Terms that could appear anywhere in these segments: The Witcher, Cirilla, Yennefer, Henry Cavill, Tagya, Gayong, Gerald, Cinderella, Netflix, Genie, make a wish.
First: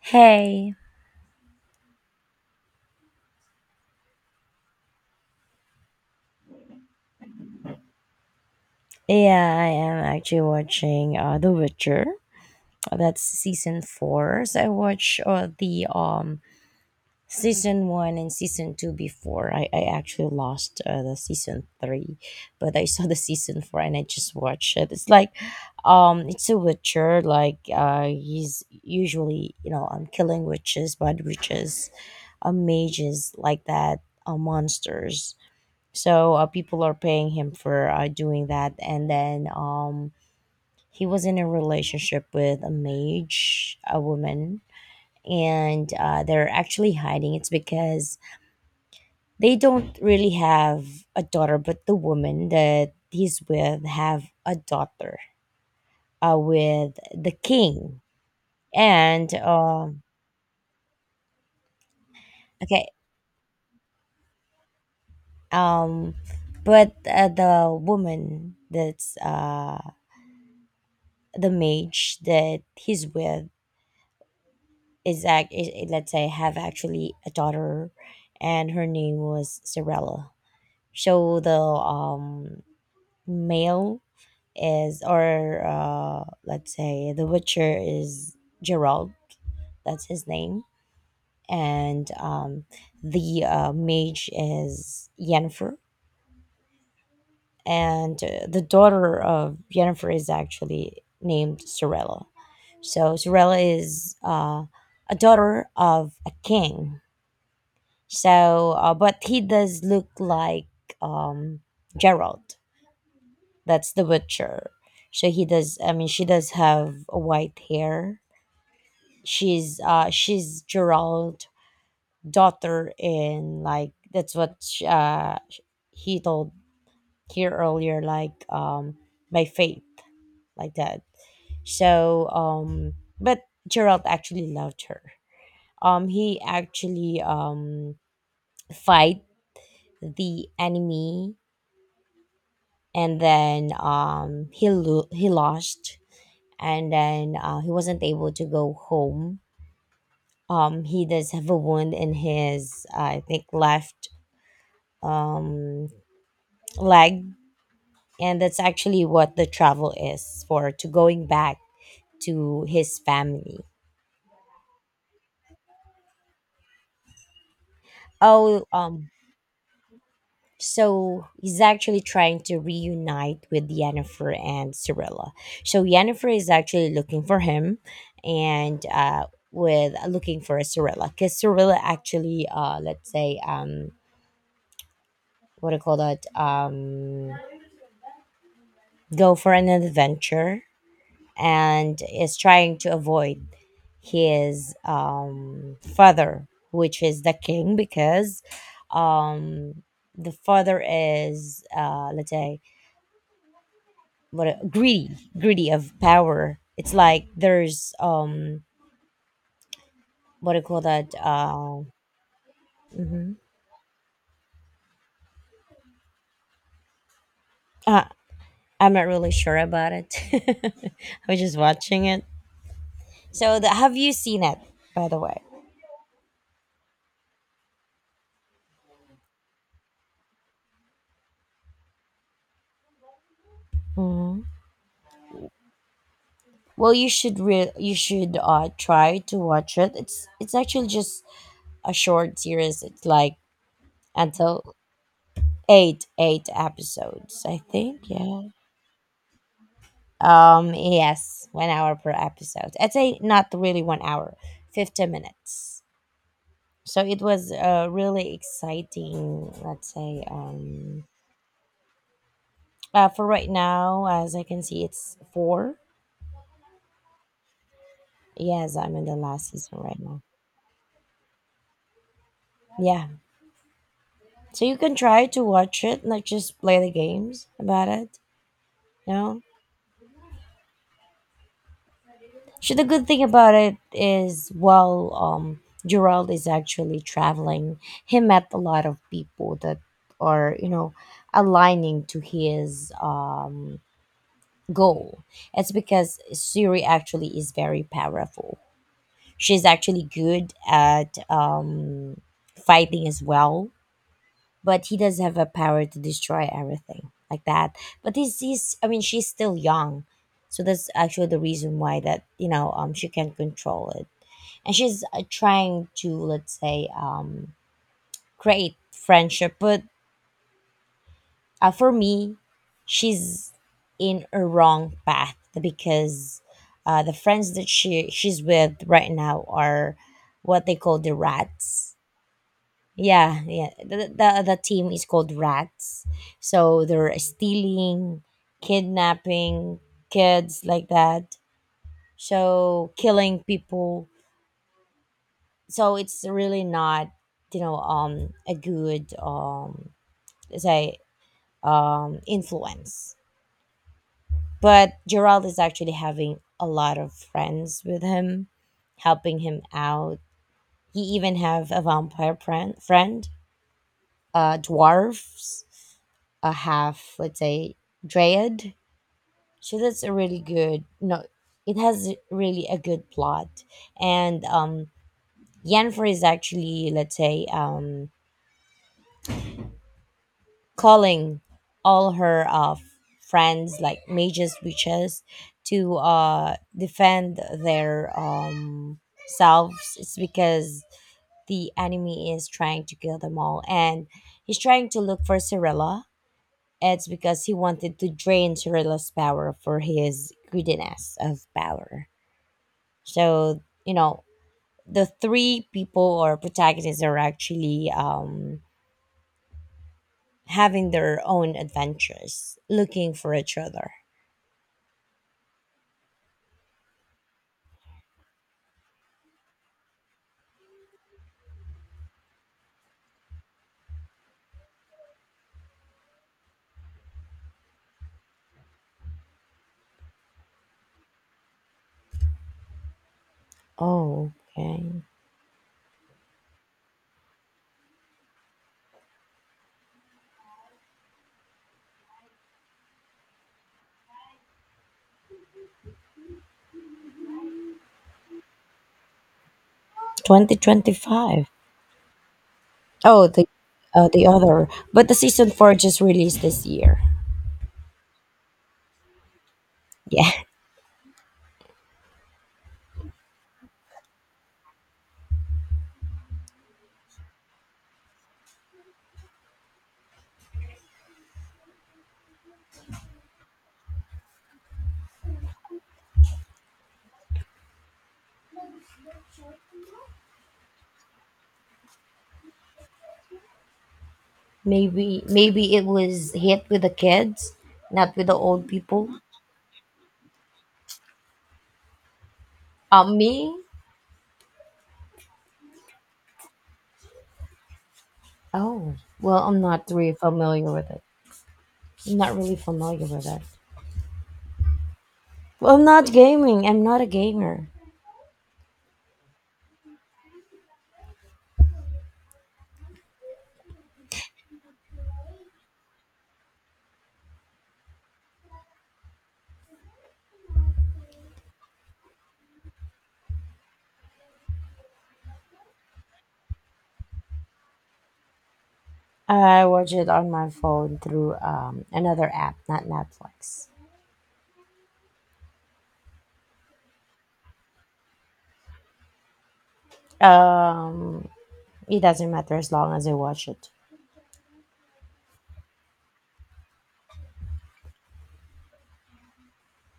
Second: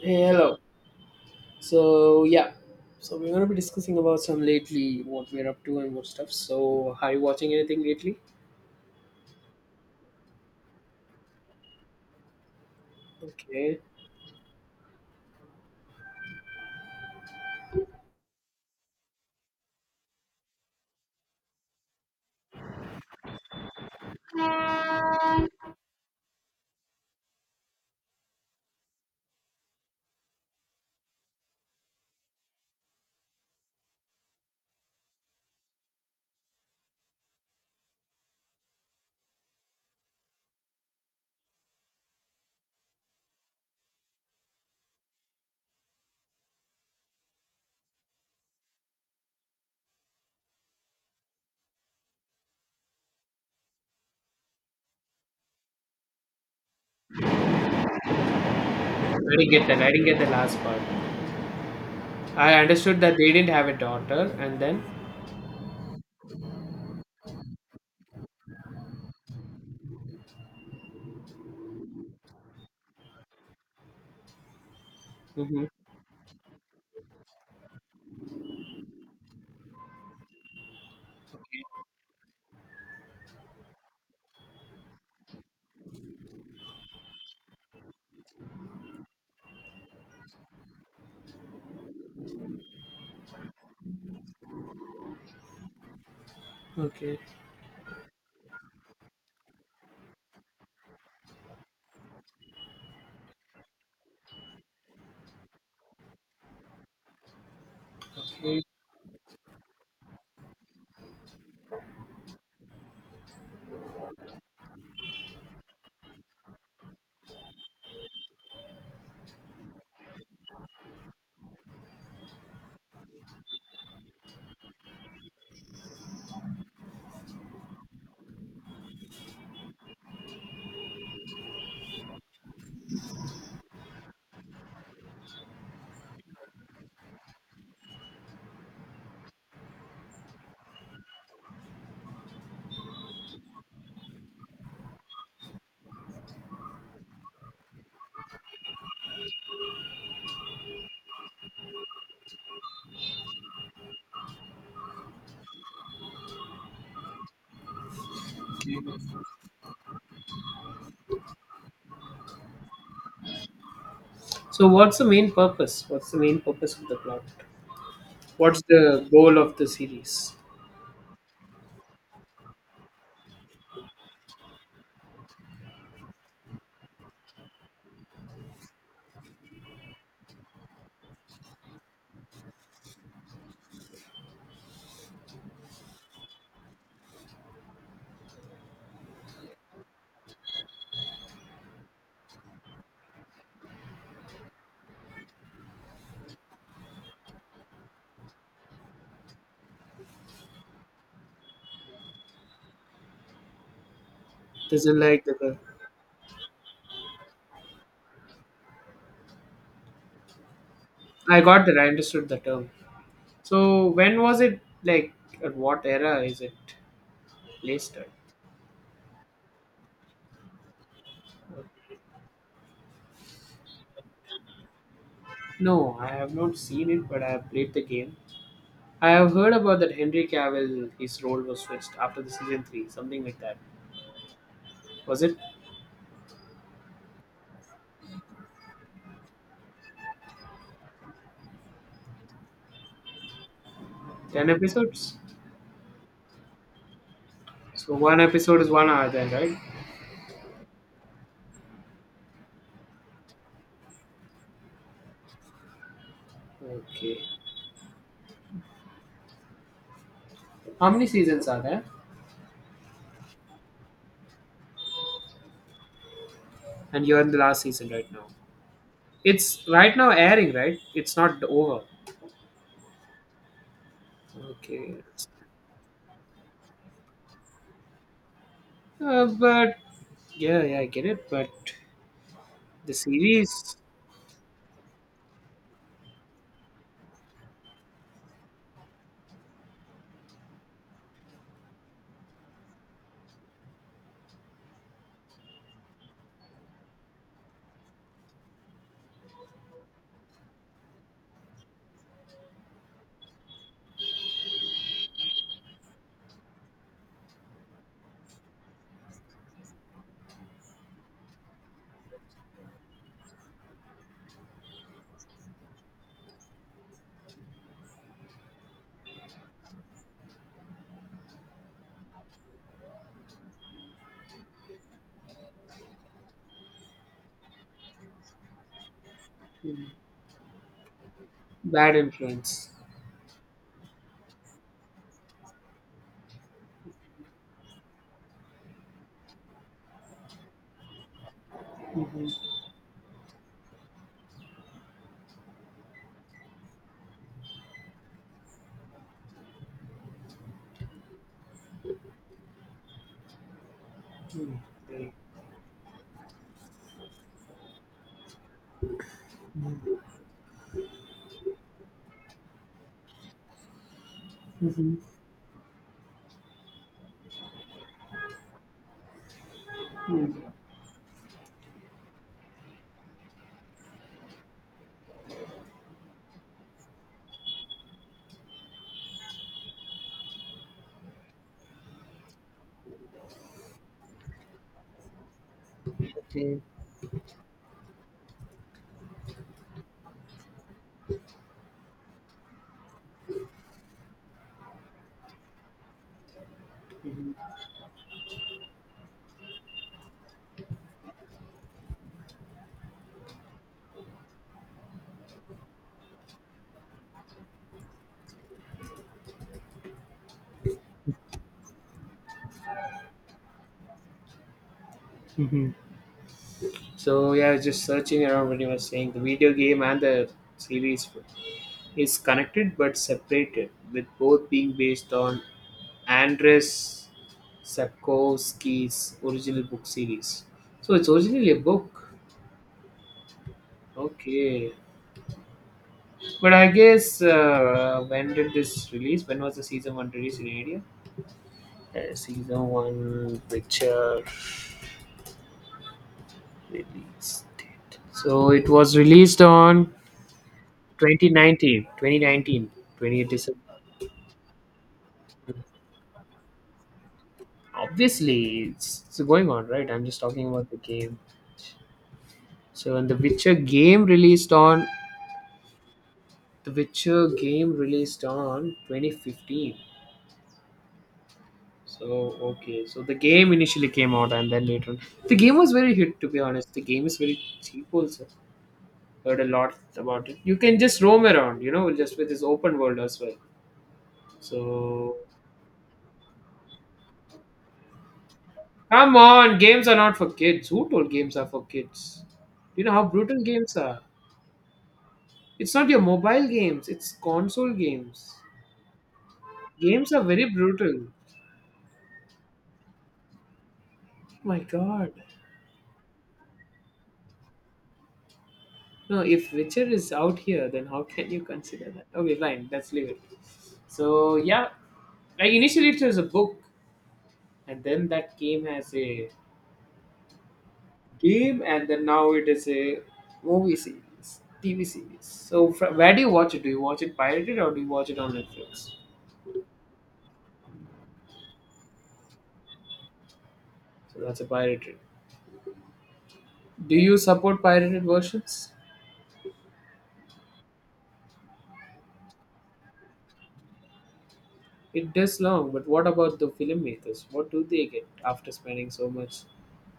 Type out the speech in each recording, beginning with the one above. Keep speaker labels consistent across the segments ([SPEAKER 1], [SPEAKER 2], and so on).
[SPEAKER 1] Hey, hello.
[SPEAKER 2] Hey,
[SPEAKER 1] So yeah, so we're gonna be discussing about some lately, what we're up to and what stuff. So are you watching anything lately?
[SPEAKER 2] yeah, I am actually watching The Witcher. That's
[SPEAKER 1] Okay,
[SPEAKER 2] season 4. So I watched the season 1 and season 2 before. I actually lost the season 3, but I saw the season 4 and I just watched it. It's like, it's a Witcher. He's usually killing witches, bad witches, mages like that, monsters, so people are paying him for doing that, and then he was in a relationship with a mage, a woman, and they're actually hiding. It's because they don't really have a daughter, but the woman that he's with have a daughter with the king.
[SPEAKER 1] I
[SPEAKER 2] And
[SPEAKER 1] didn't get that. I didn't get the last part. I
[SPEAKER 2] Okay.
[SPEAKER 1] understood that they didn't have a daughter, and then.
[SPEAKER 2] um but The woman that's the mage that he's with is
[SPEAKER 1] Hmm.
[SPEAKER 2] let's say have actually a daughter, and her name was Cinderella. So the male is, or let's say the witcher is Gerald, that's his name. And The mage is Yennefer,
[SPEAKER 1] Okay.
[SPEAKER 2] and the daughter of Yennefer is actually named Cinderella. So Cinderella is a daughter of a king.
[SPEAKER 1] Okay.
[SPEAKER 2] So, but he does look like um, Gerald. That's the butcher. So he does. I mean, she does have white hair. She's Gerald's daughter, in like, that's what he told here earlier. Like, by faith, like that. So but Gerald actually loved her. He actually fight the enemy, and then he lost, and then he wasn't able to go home. He does have a wound in his, I think, left um, leg, and that's actually what the travel is for, to going back to his family.
[SPEAKER 1] So what's the main purpose? What's the main purpose of the plot? What's
[SPEAKER 2] Oh,
[SPEAKER 1] the
[SPEAKER 2] um,
[SPEAKER 1] goal of the series?
[SPEAKER 2] So he's actually trying to reunite with Yennefer and Cirilla. So Yennefer is actually looking for him, and with looking for a Cirilla, because Cirilla actually, let's say, what do you call that? Go for an adventure, and is trying to avoid his father, which is the king, because um the father is, let's say,
[SPEAKER 1] Doesn't
[SPEAKER 2] greedy,
[SPEAKER 1] like the girl.
[SPEAKER 2] greedy of power. It's like there's what do you call that?
[SPEAKER 1] I got that. I understood the term.
[SPEAKER 2] Mhm.
[SPEAKER 1] So when was it like? At what era is it placed
[SPEAKER 2] uh
[SPEAKER 1] at?
[SPEAKER 2] I'm not really sure about it. I was just watching it. So the, have you seen it, by the way?
[SPEAKER 1] No, I have not seen it, but I have played the game. I have heard about that Henry Cavill, his role was switched after the season 3, something like that.
[SPEAKER 2] Hmm.
[SPEAKER 1] Was it
[SPEAKER 2] Well, you should you should try to watch it. It's actually just a short series. It's like,
[SPEAKER 1] 10
[SPEAKER 2] until
[SPEAKER 1] episodes?
[SPEAKER 2] eight episodes, I
[SPEAKER 1] So
[SPEAKER 2] think.
[SPEAKER 1] one
[SPEAKER 2] Yeah.
[SPEAKER 1] episode is 1 hour then, right?
[SPEAKER 2] Yes, 1 hour per episode. I'd say not really 1 hour, 50 minutes. So
[SPEAKER 1] Okay.
[SPEAKER 2] it was really exciting, let's say.
[SPEAKER 1] How many seasons are there?
[SPEAKER 2] For right now, as I can see, it's four.
[SPEAKER 1] And you're in the last season right now.
[SPEAKER 2] Yes, I'm in the last
[SPEAKER 1] It's
[SPEAKER 2] season
[SPEAKER 1] right
[SPEAKER 2] right
[SPEAKER 1] now
[SPEAKER 2] now.
[SPEAKER 1] airing, right? It's not over.
[SPEAKER 2] Yeah. So you can
[SPEAKER 1] Okay.
[SPEAKER 2] try to watch it, not just play the games about it. No?
[SPEAKER 1] But yeah, yeah, I get it. But
[SPEAKER 2] So the
[SPEAKER 1] the
[SPEAKER 2] good thing about
[SPEAKER 1] series,
[SPEAKER 2] it is, while Gerald is actually traveling, he met a lot of people that are, you know, aligning to his goal. It's because Siri actually is very powerful. She's actually good at fighting as well, but he does have a power to destroy everything like that. But he's, I mean, she's still young. So that's actually the reason why that you know she can't control it, and she's trying to, let's say, create friendship, but for me she's in a wrong path, because the friends that she's with right now
[SPEAKER 1] mm,
[SPEAKER 2] are what they call the
[SPEAKER 1] bad
[SPEAKER 2] rats.
[SPEAKER 1] influence.
[SPEAKER 2] Yeah, yeah, the team is called rats. So they're stealing, kidnapping kids like that,
[SPEAKER 1] Mm-hmm.
[SPEAKER 2] so killing people. So it's really not, you know, a good, say, influence. But Gerald is actually having a lot of friends with him, helping him out. He even have a vampire friend,
[SPEAKER 1] Mm-hmm.
[SPEAKER 2] dwarfs, a half, let's say, dryad. So that's a really
[SPEAKER 1] Mm-hmm.
[SPEAKER 2] good, no, it has really a good plot. And Yennefer is actually, let's say, calling all her friends, like mages, witches, to
[SPEAKER 1] Okay.
[SPEAKER 2] defend their selves. It's because the enemy is trying to kill them all, and he's trying to look for Cirilla. It's because he wanted to drain Cirilla's power for his greediness of power. So, you know, the three people or protagonists are actually having their own adventures, looking for each other.
[SPEAKER 1] Mhm. So yeah, I was just searching around when you were saying the video game and the series is connected but separated, with both being based on Andres Sapkowski's original book series. So it's originally a book.
[SPEAKER 2] Oh,
[SPEAKER 1] Okay,
[SPEAKER 2] okay.
[SPEAKER 1] but I guess when did this release? When was the season one release in India? Season one, picture release date. So it was released on
[SPEAKER 2] 2025.
[SPEAKER 1] 2019, 2019.
[SPEAKER 2] Oh, the other, but the season four just released this year.
[SPEAKER 1] Obviously it's going on right, I'm just
[SPEAKER 2] Yeah.
[SPEAKER 1] talking about the game. So when the Witcher game released on, the Witcher game released on 2015. So okay, so the game initially came out and then later on, the game was very hit, to be honest. The game is very cheap also. Heard a lot about it, you can just roam around, you know, just with this open world as well. So
[SPEAKER 2] Maybe it was hit with the kids, not with the old people.
[SPEAKER 1] come on, games are not for kids. Who told games are for kids? You know how brutal
[SPEAKER 2] Me?
[SPEAKER 1] games are. It's not your mobile games, it's console games.
[SPEAKER 2] Oh, well, I'm not
[SPEAKER 1] Games
[SPEAKER 2] really
[SPEAKER 1] are very
[SPEAKER 2] familiar with it.
[SPEAKER 1] brutal.
[SPEAKER 2] I'm not really familiar with it.
[SPEAKER 1] My god.
[SPEAKER 2] Well, I'm not gaming. I'm not a gamer.
[SPEAKER 1] No, if Witcher is out here, then how can you consider that? Okay, fine, let's leave it. So, yeah, like initially it was a book, and then that came as a game, and then now it is a movie series, TV series. So, fr- where do you watch it? Do you watch it pirated or do you watch it on Netflix?
[SPEAKER 2] I watch it on my phone through another app, not Netflix.
[SPEAKER 1] So, that's a pirated. Do you support pirated versions?
[SPEAKER 2] Um, it doesn't matter as long as I watch it.
[SPEAKER 1] It does long, but what about the filmmakers? What do they get after spending so much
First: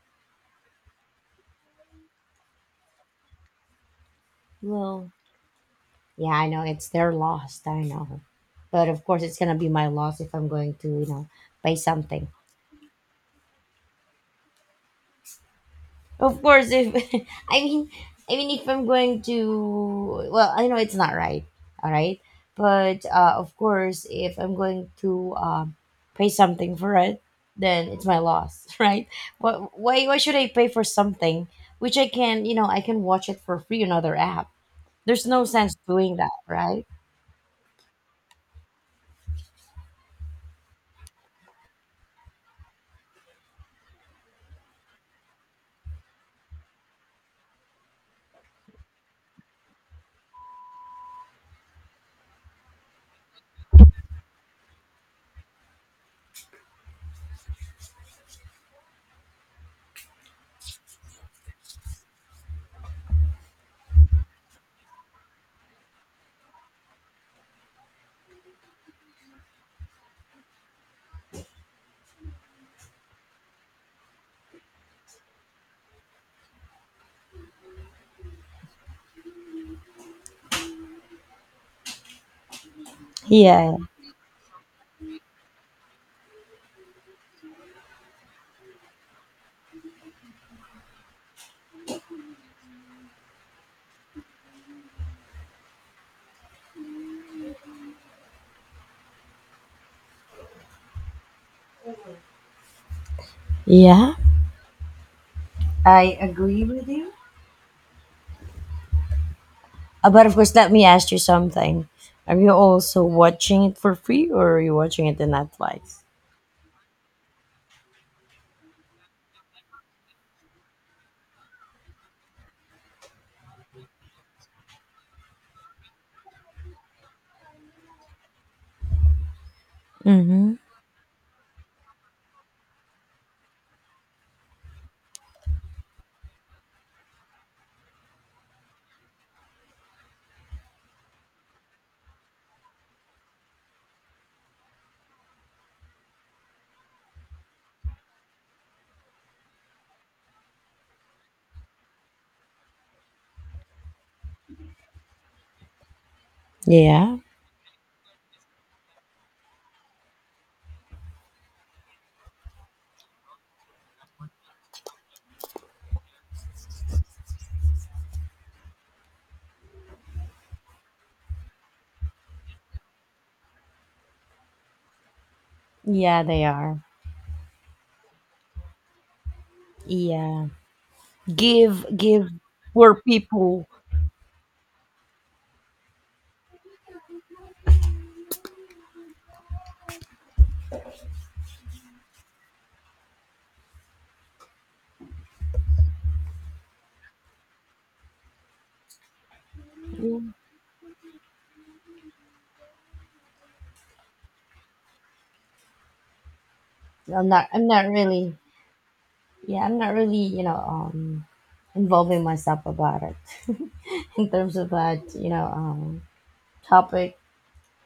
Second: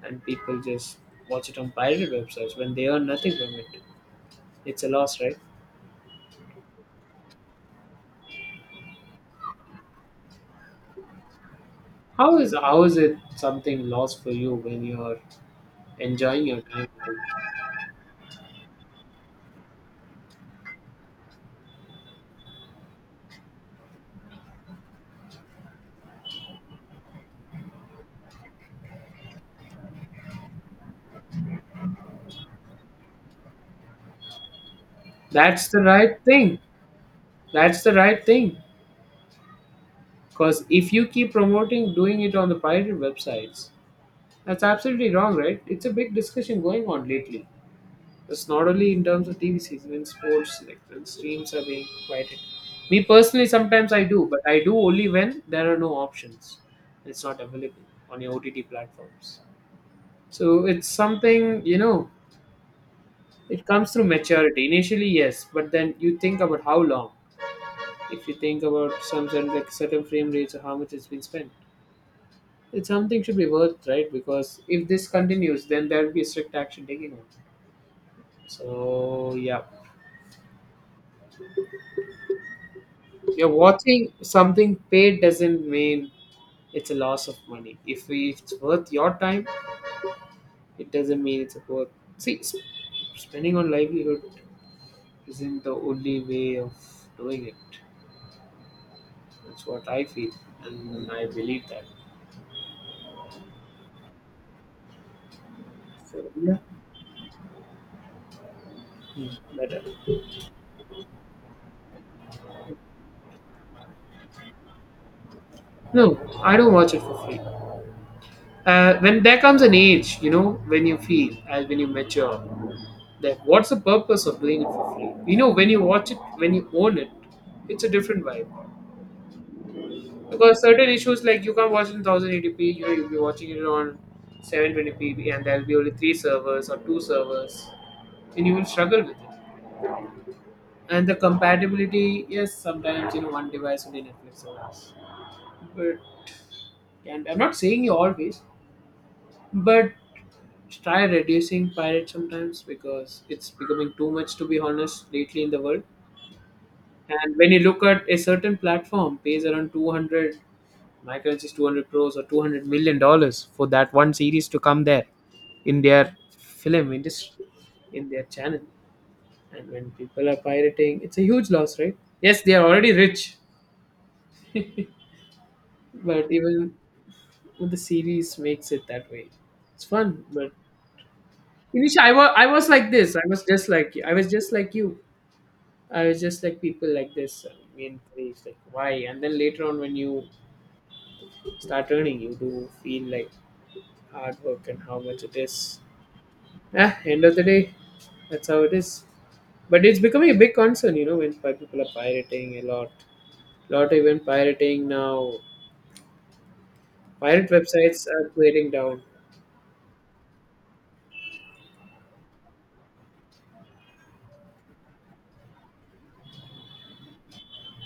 [SPEAKER 1] and people just watch it on pirate websites when they earn nothing from it? It's a
[SPEAKER 2] Well,
[SPEAKER 1] loss, right?
[SPEAKER 2] yeah, I know it's their loss. I know, but of course it's gonna be my loss if I'm going to, you know, buy something.
[SPEAKER 1] How is, how is it something lost for you when you're
[SPEAKER 2] Of
[SPEAKER 1] enjoying your
[SPEAKER 2] course, if
[SPEAKER 1] time?
[SPEAKER 2] I mean, I mean, if I'm going to, well, I know it's not right. All right, but of course, if I'm going to pay something for it, then it's my loss, right? What? Why? Why should I pay for something which I can, you know, I can watch it for free on other app? There's no
[SPEAKER 1] That's
[SPEAKER 2] sense
[SPEAKER 1] the
[SPEAKER 2] doing
[SPEAKER 1] right
[SPEAKER 2] that,
[SPEAKER 1] thing.
[SPEAKER 2] right?
[SPEAKER 1] That's the right thing. Because if you keep promoting doing it on the pirate websites, that's absolutely wrong, right? It's a big discussion going on lately. It's not only in terms of TV season, in sports, like the streams are being quieted. Me personally, sometimes I do, but I do only when there are no options. It's not available on your OTT platforms. So it's something, you know, it comes through maturity. Initially, yes, but then you think about how long. If you think about some certain, like certain frame rates or how much it's been spent, it's something should be worth, right? Because if this continues, then there will be strict action taken on. So yeah, you're
[SPEAKER 2] Yeah.
[SPEAKER 1] watching something paid doesn't mean it's a loss of money. If it's worth your time, it doesn't mean it's worth. See, sp- spending on livelihood isn't the only way of doing it. That's what I feel, and I believe that.
[SPEAKER 2] Yeah. I
[SPEAKER 1] So yeah,
[SPEAKER 2] agree with you.
[SPEAKER 1] hmm, better.
[SPEAKER 2] But of course, let me ask you something. Are you also watching it for free, or are you watching it in Netflix?
[SPEAKER 1] No, I don't watch it for free. When there comes an age, you know, when you feel as when you mature, that what's the purpose of doing it for free? You know, when you watch it, when you own it, it's a different vibe.
[SPEAKER 2] Mm-hmm.
[SPEAKER 1] Because certain issues like you can't watch in 1080p, you know, you'll be watching it on 720p, and there'll be only 3 servers or 2 servers, and you will struggle with it. And the compatibility, yes, sometimes you know one device only Netflix allows, but, and I'm not saying you always, but try reducing pirates sometimes because it's becoming too much, to be honest, lately in the world.
[SPEAKER 2] Yeah.
[SPEAKER 1] And when you look at a certain platform pays around 200, my currency is 200 crores or 200 million dollars for that one series to come there, in their film industry, in their channel. And when people are pirating, it's a huge loss, right? Yes, they are already rich,
[SPEAKER 2] Yeah,
[SPEAKER 1] but
[SPEAKER 2] they
[SPEAKER 1] even
[SPEAKER 2] are.
[SPEAKER 1] with the series makes it that way, it's fun.
[SPEAKER 2] Yeah.
[SPEAKER 1] But
[SPEAKER 2] Give,
[SPEAKER 1] initially I,
[SPEAKER 2] give
[SPEAKER 1] was I was like
[SPEAKER 2] poor
[SPEAKER 1] this, I was
[SPEAKER 2] people.
[SPEAKER 1] just like you I was just like you I was just like people like this in place, like why, and then later on when you start earning you do feel like hard work and how much it is. Eh, end of the day, that's how it is. But it's becoming a
[SPEAKER 2] Mm.
[SPEAKER 1] big concern, you know, when pi- people are pirating a lot. Lot even pirating now.
[SPEAKER 2] I'm not.
[SPEAKER 1] Pirate
[SPEAKER 2] I'm not
[SPEAKER 1] websites are
[SPEAKER 2] really.
[SPEAKER 1] clearing down.
[SPEAKER 2] Yeah, I'm not really. You know, involving myself about it in terms of that. You know, topic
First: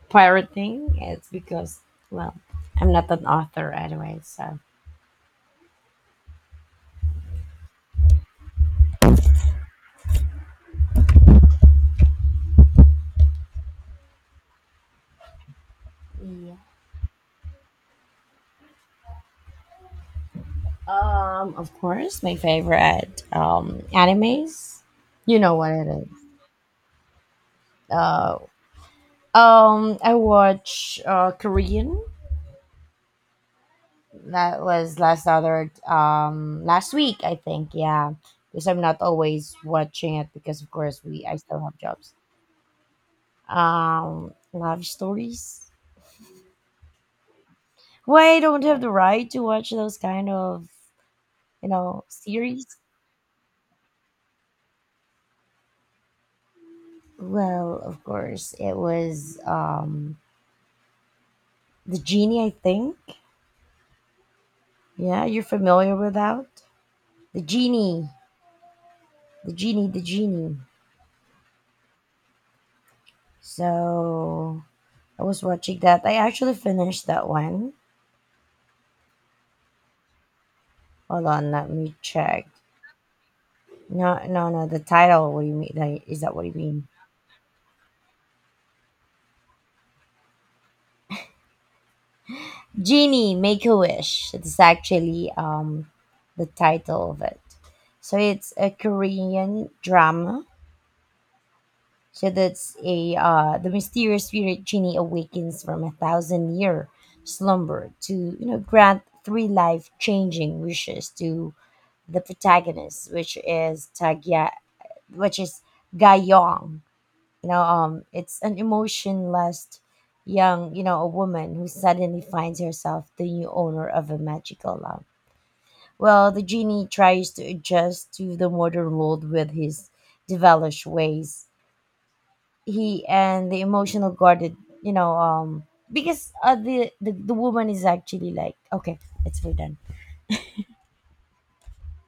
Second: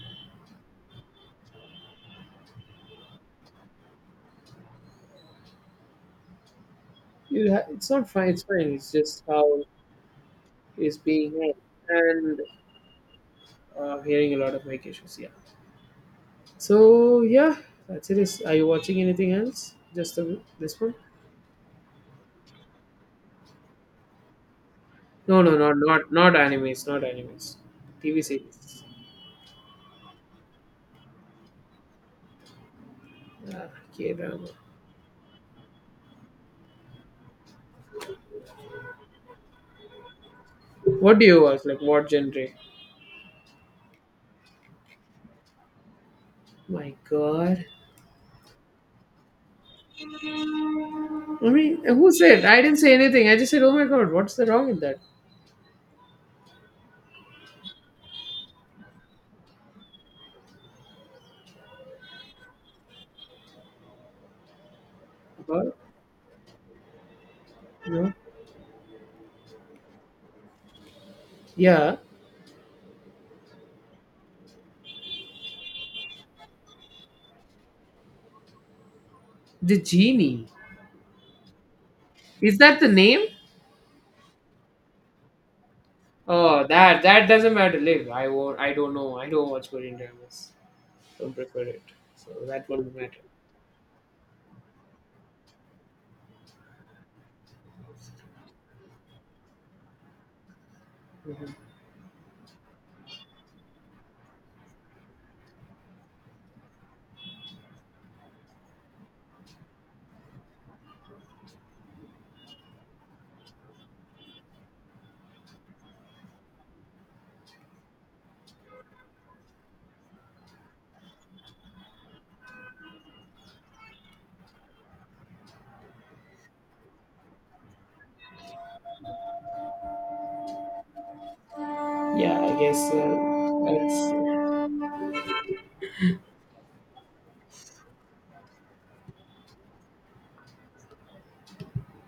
[SPEAKER 2] pirating. It's because, well, I'm not an author anyway, so.
[SPEAKER 1] You ha- it's not fine. It's fine. It's just how it's being run. And hearing a lot of mic issues. Yeah.
[SPEAKER 2] Yeah.
[SPEAKER 1] So yeah, that's it. Is are you watching anything else? Just the, this one?
[SPEAKER 2] Of course, my favorite animes. You
[SPEAKER 1] No, no,
[SPEAKER 2] know what
[SPEAKER 1] not
[SPEAKER 2] it is.
[SPEAKER 1] not not animes. Not animes. TV
[SPEAKER 2] Uh,
[SPEAKER 1] series.
[SPEAKER 2] I watch Korean.
[SPEAKER 1] Ah, K drama.
[SPEAKER 2] That was last other last week, I think. Yeah, because I'm not always watching it, because of course
[SPEAKER 1] What do
[SPEAKER 2] we I
[SPEAKER 1] you
[SPEAKER 2] still
[SPEAKER 1] watch?
[SPEAKER 2] have
[SPEAKER 1] Like what
[SPEAKER 2] jobs.
[SPEAKER 1] genre?
[SPEAKER 2] Love stories.
[SPEAKER 1] My God.
[SPEAKER 2] Why I don't have the right to watch those kind of,
[SPEAKER 1] I
[SPEAKER 2] you
[SPEAKER 1] mean,
[SPEAKER 2] know,
[SPEAKER 1] who said? I
[SPEAKER 2] series?
[SPEAKER 1] didn't say anything. I just said, "Oh my God, what's the wrong with that?"
[SPEAKER 2] Well, of course, it was The Genie, I think. Yeah, you're
[SPEAKER 1] Well,
[SPEAKER 2] familiar with that? The Genie.
[SPEAKER 1] no.
[SPEAKER 2] The Genie.
[SPEAKER 1] Yeah,
[SPEAKER 2] So I was watching that. I actually finished that one.
[SPEAKER 1] the genie.
[SPEAKER 2] Hold on, let me check.
[SPEAKER 1] Is that the name?
[SPEAKER 2] No, no, no. The title. What do you mean? Like, is that what you
[SPEAKER 1] Oh,
[SPEAKER 2] mean?
[SPEAKER 1] that that doesn't matter. Live. I won't. I don't know. I don't watch Korean dramas. Don't prefer it. So that won't matter.
[SPEAKER 2] Genie, Make a Wish. It's actually the title of it. So it's a Korean drama.
[SPEAKER 1] Mhm.
[SPEAKER 2] So that's a the mysterious spirit genie awakens from 1,000 year slumber to, you know, grant three life changing wishes to the protagonist, which is Tagya, which is Gayong. You know, it's an emotionless young, you know, a woman who suddenly finds herself the new owner of a magical lamp. Well, the genie tries to adjust to the modern world with his devilish ways,
[SPEAKER 1] Yeah, I guess
[SPEAKER 2] he and the emotional
[SPEAKER 1] that's
[SPEAKER 2] guarded, you know, because the woman is actually like, okay, it's, we're done